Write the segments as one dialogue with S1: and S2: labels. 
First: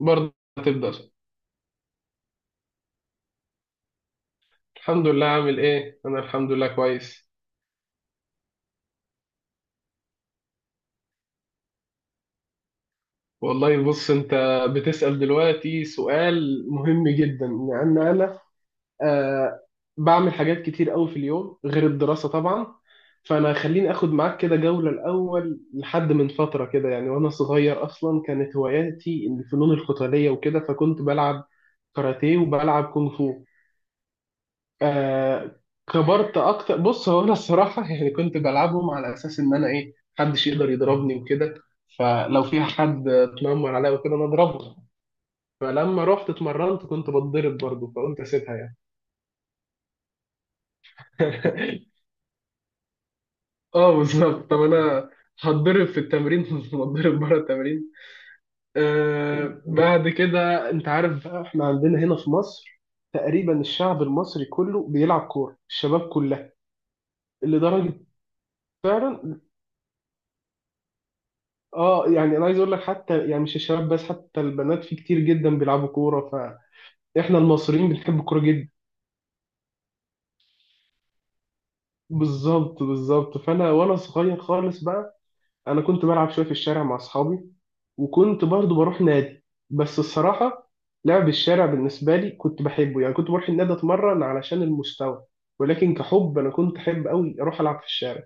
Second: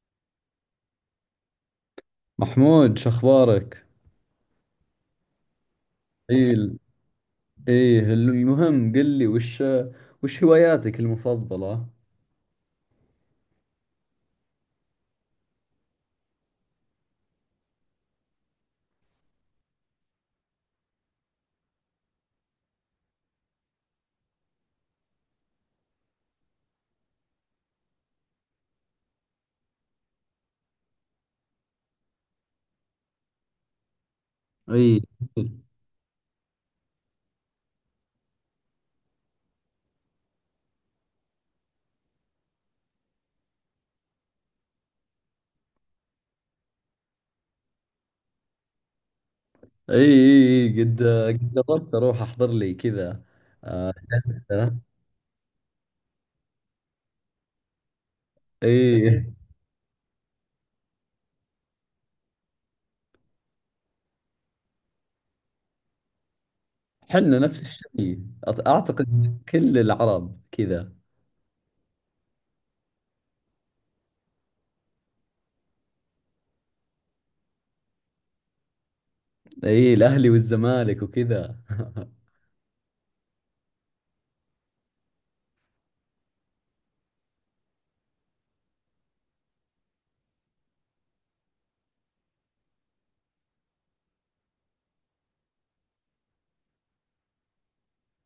S1: برضه هتبدأ شهر.
S2: محمود شو اخبارك؟
S1: الحمد لله. عامل ايه؟ انا الحمد
S2: ايه
S1: لله كويس.
S2: ايه المهم قل لي وش هواياتك المفضلة؟
S1: والله بص، انت بتسأل دلوقتي سؤال مهم جدا، لان انا آه بعمل حاجات كتير قوي في اليوم غير الدراسة طبعا. فانا خليني اخد معاك كده جولة. الاول لحد من فترة كده يعني وانا صغير، اصلا كانت هواياتي الفنون القتالية وكده، فكنت بلعب كاراتيه وبلعب كونغ فو.
S2: ايه
S1: آه
S2: ايه
S1: كبرت اكتر. بص، هو انا الصراحه يعني كنت بلعبهم على اساس ان انا ايه، محدش يقدر يضربني وكده. فلو في حد اتنمر عليا وكده انا اضربه. فلما رحت اتمرنت كنت بتضرب برضه، فقلت اسيبها يعني.
S2: ايه قد جربت اروح احضر لي كذا.
S1: اه بالظبط. طب انا هتضرب في التمرين هتضرب بره التمرين.
S2: ايه،
S1: بعد كده انت عارف بقى، احنا عندنا هنا في مصر تقريبا الشعب المصري كله بيلعب كوره، الشباب كلها
S2: حنا نفس
S1: لدرجه.
S2: الشيء، اعتقد
S1: فعلا.
S2: كل العرب كذا.
S1: اه يعني انا عايز اقول لك حتى، يعني مش الشباب بس، حتى البنات في كتير جدا بيلعبوا كوره. فاحنا المصريين بنحب الكوره جدا.
S2: ايه، الاهلي والزمالك وكذا.
S1: بالظبط بالظبط. فانا وانا صغير خالص بقى، انا كنت بلعب شويه في الشارع مع اصحابي، وكنت برضو بروح نادي. بس الصراحه لعب الشارع بالنسبه لي كنت بحبه. يعني كنت بروح النادي اتمرن علشان المستوى، ولكن كحب انا كنت احب قوي اروح العب في الشارع.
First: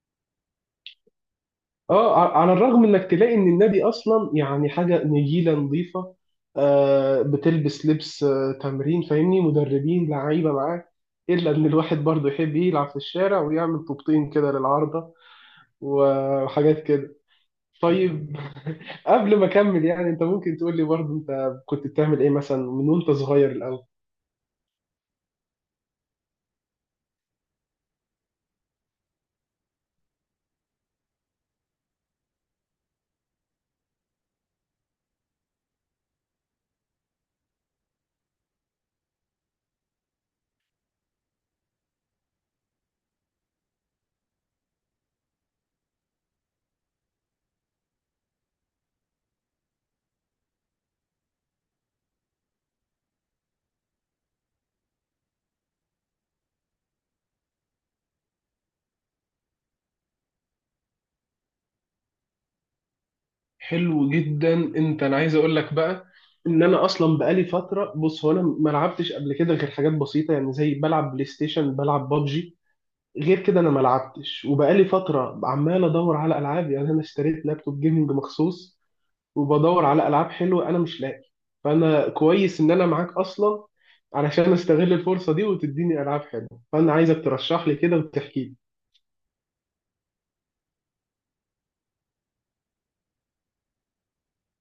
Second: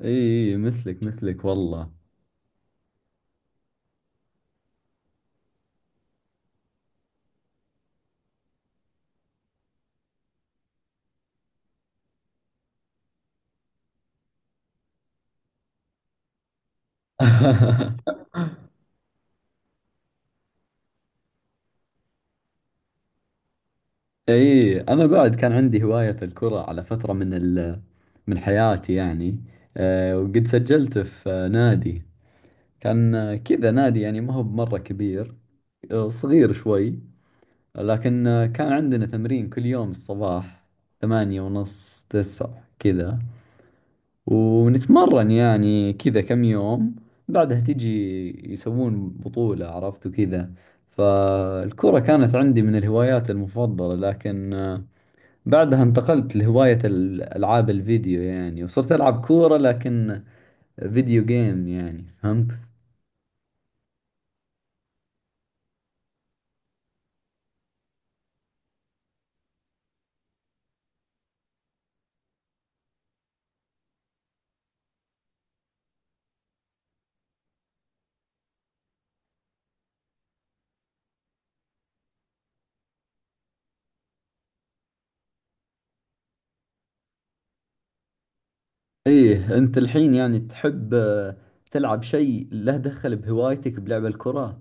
S2: ايه ايه إيه، مثلك مثلك والله.
S1: اه. على الرغم انك تلاقي ان النبي اصلا يعني حاجه نجيله نظيفه، بتلبس لبس تمرين، فاهمني، مدربين لعيبه معاك، الا ان الواحد برضه يحب يلعب في الشارع ويعمل طوبتين كده للعارضه وحاجات كده. طيب. قبل ما اكمل، يعني انت ممكن تقول لي برضه انت كنت بتعمل ايه مثلا من وانت صغير الاول؟
S2: اي انا بعد كان عندي هواية الكرة على فترة من من حياتي يعني. أه وقد سجلت في نادي، كان كذا نادي يعني ما هو بمرة كبير، صغير شوي. لكن كان عندنا تمرين كل يوم الصباح، ثمانية ونص تسعة كذا، ونتمرن يعني كذا كم يوم. بعدها تجي يسوون بطولة، عرفت وكذا. فالكرة كانت عندي من الهوايات المفضلة، لكن بعدها انتقلت لهواية الألعاب الفيديو يعني، وصرت ألعب كورة لكن فيديو جيم يعني، فهمت؟
S1: حلو جدا. انت انا عايز اقول لك بقى ان انا اصلا بقالي فتره. بص، هو انا ما لعبتش قبل كده غير حاجات بسيطه، يعني زي بلعب بلاي ستيشن، بلعب بابجي. غير كده انا ما لعبتش، وبقالي فتره عمال ادور على العاب. يعني انا اشتريت لابتوب جيمنج مخصوص وبدور على العاب حلوه، انا مش لاقي. فانا كويس ان انا معاك اصلا، علشان استغل الفرصه دي وتديني العاب حلوه. فانا عايزك ترشح لي كده وتحكي لي.
S2: إيه، أنت الحين يعني تحب تلعب شيء له دخل بهوايتك بلعب الكرة؟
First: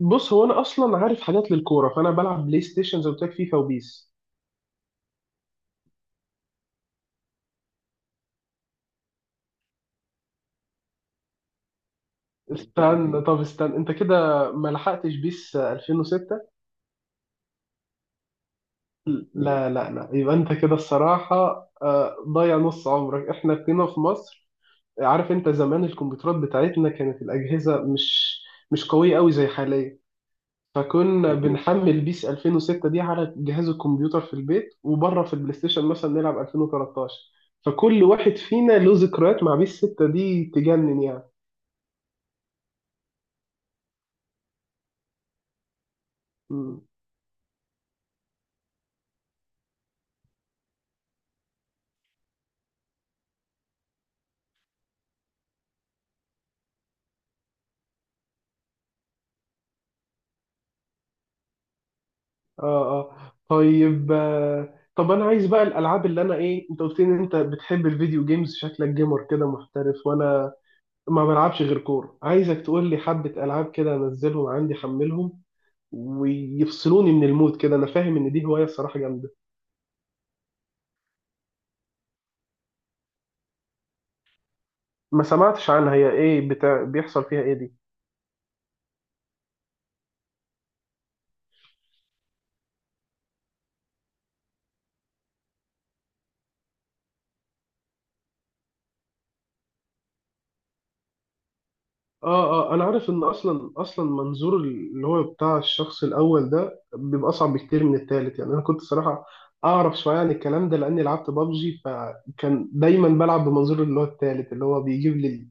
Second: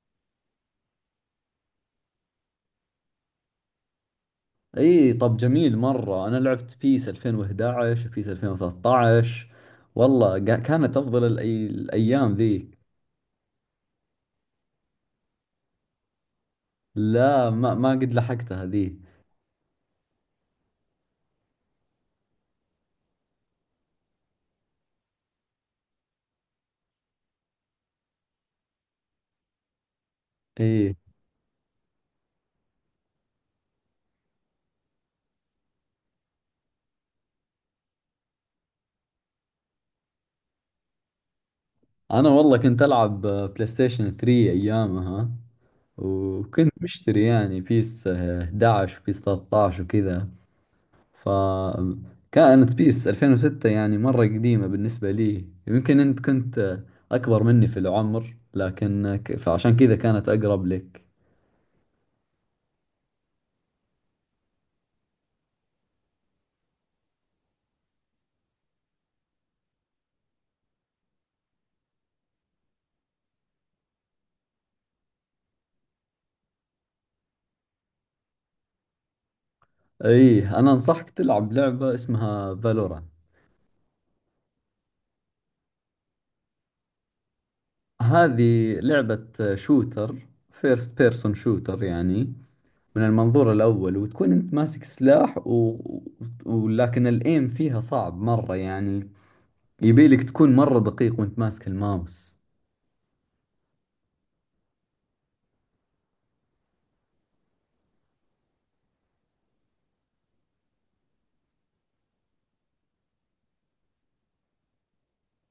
S1: بص، هو انا اصلا عارف حاجات للكوره. فانا بلعب بلاي ستيشن زي ما قلت لك، فيفا وبيس.
S2: إيه، طب جميل مرة. أنا لعبت بيس 2011 وبيس 2013 والله، كانت أفضل الأيام ذيك.
S1: استنى. طب استنى، انت كده ما لحقتش بيس 2006؟
S2: لا، ما قد لحقتها ذي.
S1: لا لا لا، يبقى انت كده الصراحة آه، ضيع نص عمرك. احنا كنا في مصر، عارف، انت زمان الكمبيوترات بتاعتنا كانت الأجهزة مش قوية قوي زي حاليا.
S2: إيه،
S1: فكنا مظبوط بنحمل بيس 2006 دي على جهاز الكمبيوتر في البيت، وبره في البلاي ستيشن مثلا نلعب 2013. فكل واحد فينا له ذكريات مع بيس 6 دي تجنن
S2: أنا والله كنت ألعب بلاي ستيشن 3 أيامها، وكنت
S1: يعني.
S2: مشتري يعني بيس 11 وبيس 13 وكذا. فكانت بيس 2006 يعني مرة قديمة بالنسبة لي. يمكن أنت كنت أكبر مني في العمر، لكن فعشان كذا كانت أقرب لك.
S1: اه. اه. طيب آه، طب انا عايز بقى الالعاب، اللي انا ايه، انت قلت لي ان انت بتحب الفيديو جيمز، شكلك جيمر كده محترف، وانا ما بلعبش غير كوره. عايزك تقول لي حبه العاب كده، انزلهم عندي، حملهم ويفصلوني من المود كده. انا فاهم ان دي هوايه الصراحه جامده.
S2: إيه، أنا أنصحك تلعب لعبة اسمها فالورا.
S1: ما سمعتش عنها. هي ايه؟ بتاع بيحصل فيها ايه دي؟
S2: هذه لعبة شوتر، فيرست بيرسون شوتر يعني، من المنظور الأول، وتكون أنت ماسك سلاح ولكن الإيم فيها صعب مرة يعني، يبيلك تكون مرة دقيق وانت ماسك الماوس.
S1: اه. اه انا عارف ان اصلا منظور اللي هو بتاع الشخص الاول ده بيبقى اصعب بكتير من التالت. يعني انا كنت صراحه اعرف شويه عن الكلام ده، لاني لعبت بابجي، فكان دايما بلعب بمنظور اللي هو التالت، اللي هو بيجيب لي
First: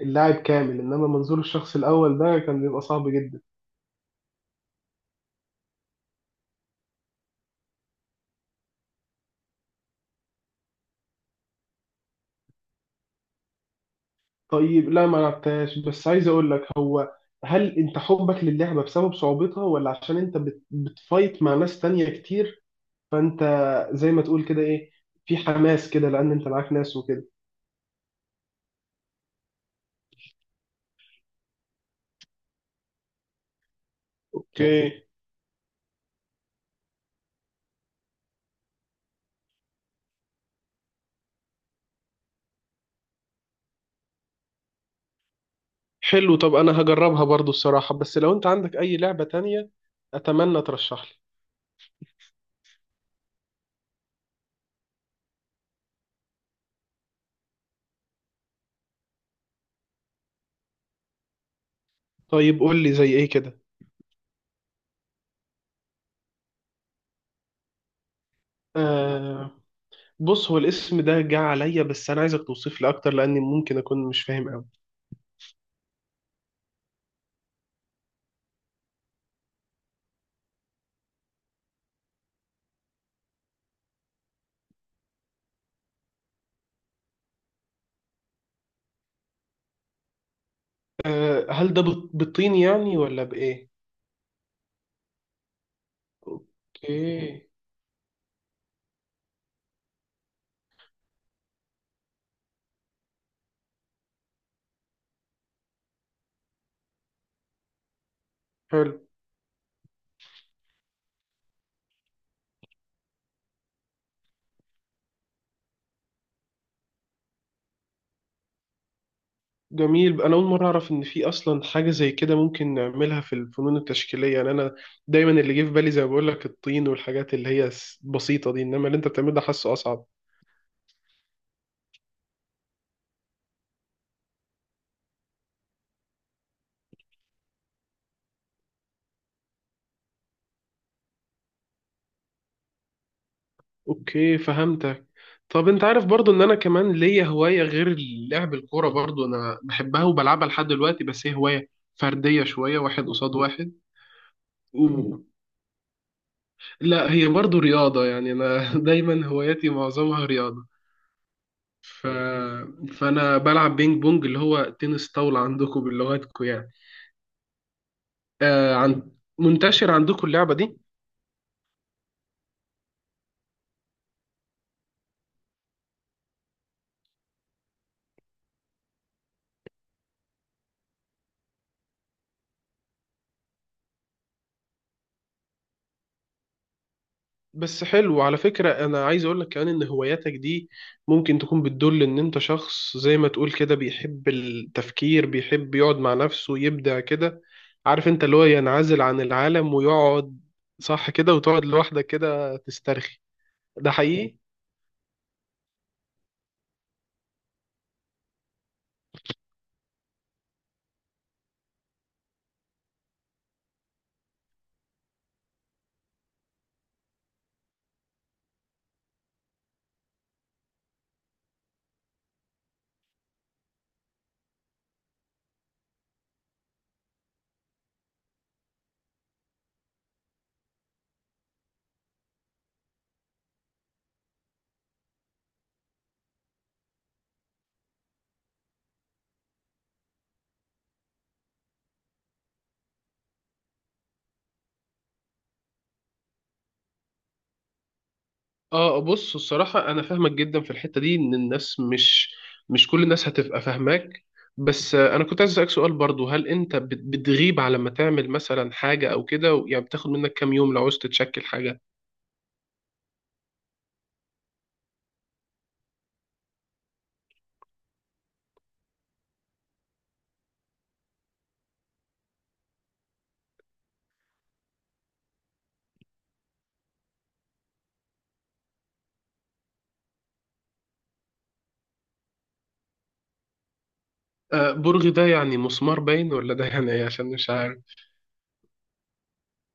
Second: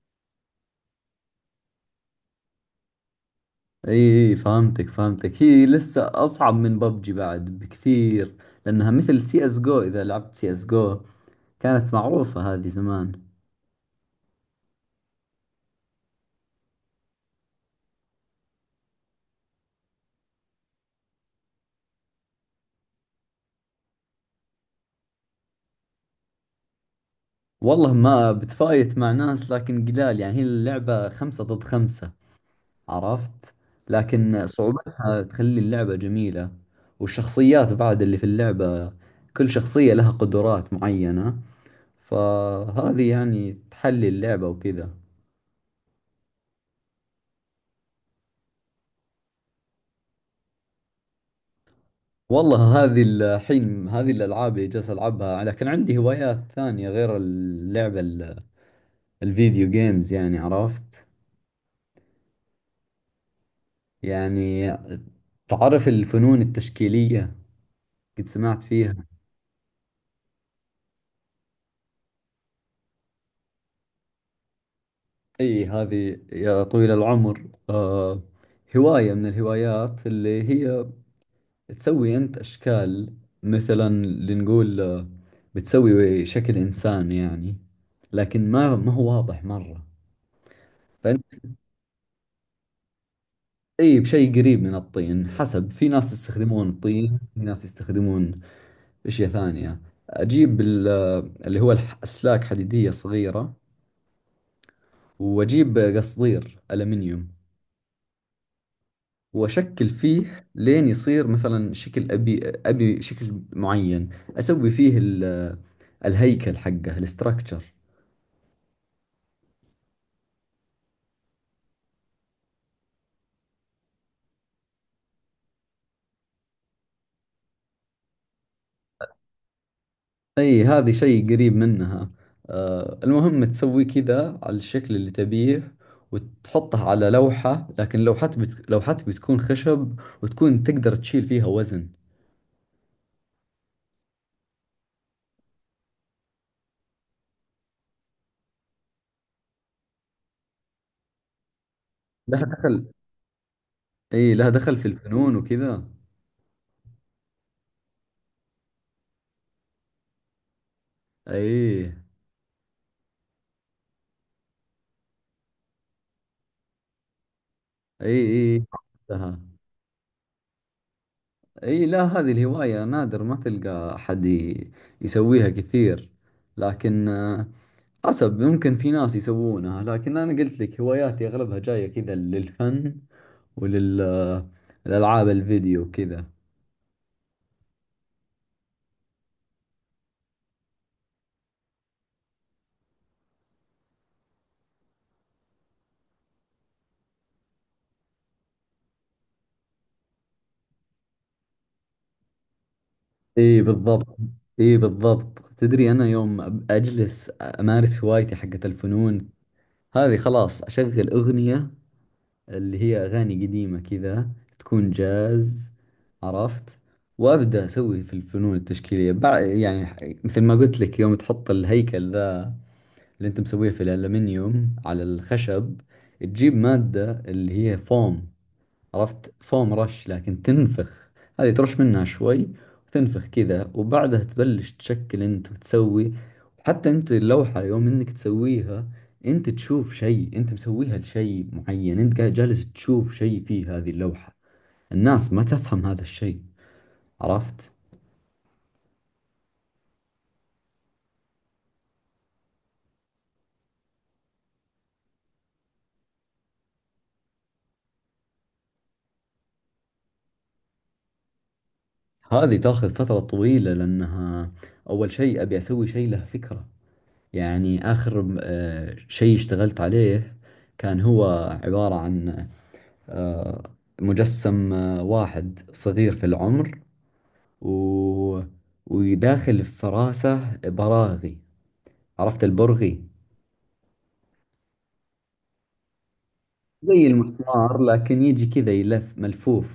S1: اللاعب كامل. انما منظور الشخص الاول ده كان بيبقى صعب جدا.
S2: اي اي فهمتك. هي لسه اصعب من ببجي بعد بكثير، لانها مثل سي اس جو. اذا لعبت سي اس جو، كانت معروفة هذه زمان.
S1: طيب. لا ما لعبتهاش. بس عايز اقول لك، هو هل انت حبك للعبه بسبب صعوبتها، ولا عشان انت بت بتفايت مع ناس تانية كتير؟ فانت زي ما تقول كده، ايه، في حماس كده لان انت معاك ناس وكده.
S2: والله ما بتفايت مع ناس لكن قلال يعني، هي اللعبة خمسة ضد خمسة، عرفت، لكن
S1: اوكي.
S2: صعوبتها تخلي اللعبة جميلة. والشخصيات بعد اللي في اللعبة، كل شخصية لها قدرات معينة، فهذه يعني تحلي اللعبة وكذا.
S1: حلو. طب انا هجربها برضو الصراحة. بس لو انت عندك اي لعبة تانية اتمنى ترشح لي.
S2: والله هذه الحين هذه الألعاب اللي جالس ألعبها، لكن عندي هوايات ثانية غير اللعبة الفيديو جيمز يعني، عرفت،
S1: طيب قول لي زي ايه كده.
S2: يعني تعرف الفنون التشكيلية، قد سمعت فيها؟
S1: آه. بص، هو الاسم ده جه عليا، بس انا عايزك توصف لي اكتر لاني ممكن اكون مش فاهم قوي.
S2: أي، هذه يا طويل العمر هواية من الهوايات اللي هي تسوي أنت أشكال. مثلا لنقول بتسوي شكل إنسان يعني، لكن ما هو واضح مرة.
S1: آه، هل ده بالطين يعني، ولا بايه؟
S2: اي بشيء قريب من الطين، حسب، في ناس يستخدمون
S1: اوكي.
S2: الطين، في ناس يستخدمون اشياء ثانية. اجيب اللي هو اسلاك حديدية صغيرة، واجيب قصدير الومنيوم،
S1: حلو.
S2: واشكل فيه لين يصير مثلا شكل ابي، ابي شكل معين. اسوي فيه الهيكل حقه الاستراكشر.
S1: جميل. انا اول مره اعرف ان في اصلا حاجه زي كده ممكن نعملها في الفنون التشكيليه. يعني انا دايما اللي جه في بالي زي ما بقول لك، الطين والحاجات اللي هي بسيطه دي. انما اللي انت بتعمله ده حاسه اصعب.
S2: اي هذه شيء قريب منها. آه المهم تسوي كذا على الشكل اللي تبيه، وتحطه على لوحة، لكن لوحتك بتكون خشب، وتكون تقدر تشيل فيها وزن.
S1: اوكي فهمتك. طب انت عارف برضو ان انا كمان ليا هواية غير لعب الكورة، برضو انا بحبها وبلعبها لحد دلوقتي، بس هي هواية
S2: لها
S1: فردية شوية،
S2: دخل،
S1: واحد قصاد واحد.
S2: اي لها دخل في
S1: و...
S2: الفنون وكذا.
S1: لا هي برضو رياضة. يعني انا دايما هواياتي معظمها رياضة.
S2: اي
S1: ف... فانا بلعب بينج بونج، اللي هو تنس طاولة عندكم بلغتكم يعني.
S2: اي اي
S1: آه. عن...
S2: لها.
S1: منتشر عندكم اللعبة دي؟
S2: اي لا، هذه الهواية نادر ما تلقى أحد يسويها كثير، لكن حسب، ممكن في ناس يسوونها، لكن أنا قلت لك هواياتي أغلبها جاية كذا للفن وللألعاب الفيديو كذا.
S1: بس حلو على فكرة، أنا عايز أقولك كمان إن هواياتك دي ممكن تكون بتدل إن أنت شخص زي ما تقول كده بيحب التفكير، بيحب يقعد مع نفسه يبدع كده. عارف، أنت اللي هو ينعزل عن العالم ويقعد، صح كده، وتقعد لوحدك كده تسترخي.
S2: اي
S1: ده
S2: بالضبط.
S1: حقيقي؟
S2: اي بالضبط، تدري انا يوم اجلس امارس هوايتي حقت الفنون، هذه خلاص اشغل اغنية اللي هي اغاني قديمة كذا، تكون جاز، عرفت، وابدا اسوي في الفنون التشكيلية، مثل ما قلت لك، يوم تحط الهيكل ذا اللي انت مسويه في الالمنيوم على الخشب، تجيب مادة اللي هي فوم، عرفت، فوم رش لكن تنفخ، هذه ترش منها شوي وتنفخ كذا، وبعدها تبلش تشكل انت وتسوي. وحتى انت اللوحة يوم انك تسويها، انت تشوف شيء، انت مسويها لشيء معين، انت قاعد جالس تشوف شيء في هذه اللوحة، الناس ما تفهم هذا الشيء، عرفت.
S1: آه بص الصراحة أنا فاهمك جدا في الحتة دي، إن الناس مش كل الناس هتبقى فاهماك. بس آه، أنا كنت عايز أسألك سؤال برضو. هل أنت بتغيب على ما تعمل مثلا حاجة أو كده؟ يعني بتاخد منك كام يوم لو عوزت تشكل حاجة؟
S2: هذه تاخذ فترة طويلة، لانها اول شيء ابي اسوي شيء له فكرة. يعني اخر شيء اشتغلت عليه كان هو عبارة عن آه، مجسم واحد صغير في العمر، و... وداخل في فراسه براغي، عرفت البرغي؟
S1: آه، برغي ده يعني مسمار باين، ولا ده يعني ايه؟
S2: زي
S1: عشان مش عارف.
S2: المسمار لكن يجي كذا يلف ملفوف.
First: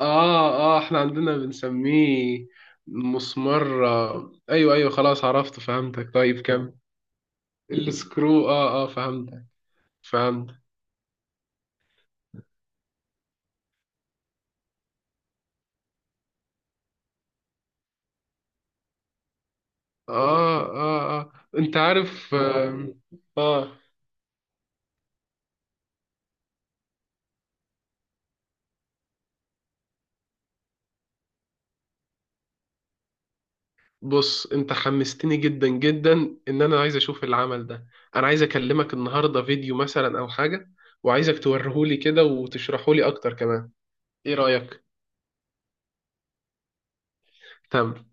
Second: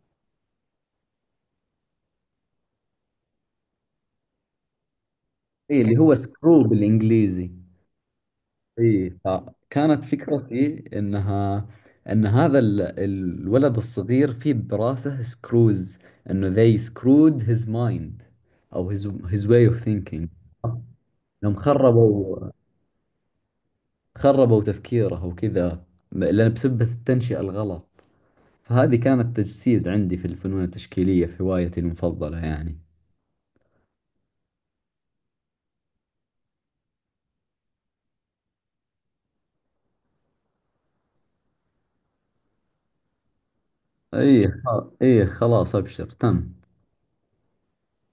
S1: اه اه، احنا عندنا بنسميه مسمار آه. ايوه ايوه خلاص عرفت
S2: اي اللي هو
S1: فهمتك. طيب
S2: سكرو
S1: كم؟
S2: بالانجليزي.
S1: السكرو. اه اه
S2: اي
S1: فهمتك.
S2: فكانت
S1: فهمت.
S2: فكرتي انها ان هذا الولد الصغير فيه براسه سكروز، انه they screwed his mind او his way of thinking.
S1: اه اه اه
S2: يوم
S1: انت عارف آه, اه
S2: خربوا تفكيره وكذا، لأن بسبة التنشئة الغلط. فهذه كانت تجسيد عندي في الفنون التشكيلية، في هوايتي المفضلة يعني.
S1: بص انت حمستني جدا جدا ان انا عايز اشوف العمل ده. انا عايز اكلمك النهارده فيديو مثلا او حاجة، وعايزك توريهولي كده وتشرحولي اكتر كمان. ايه رأيك؟
S2: أي خلاص أبشر تم.
S1: تمام.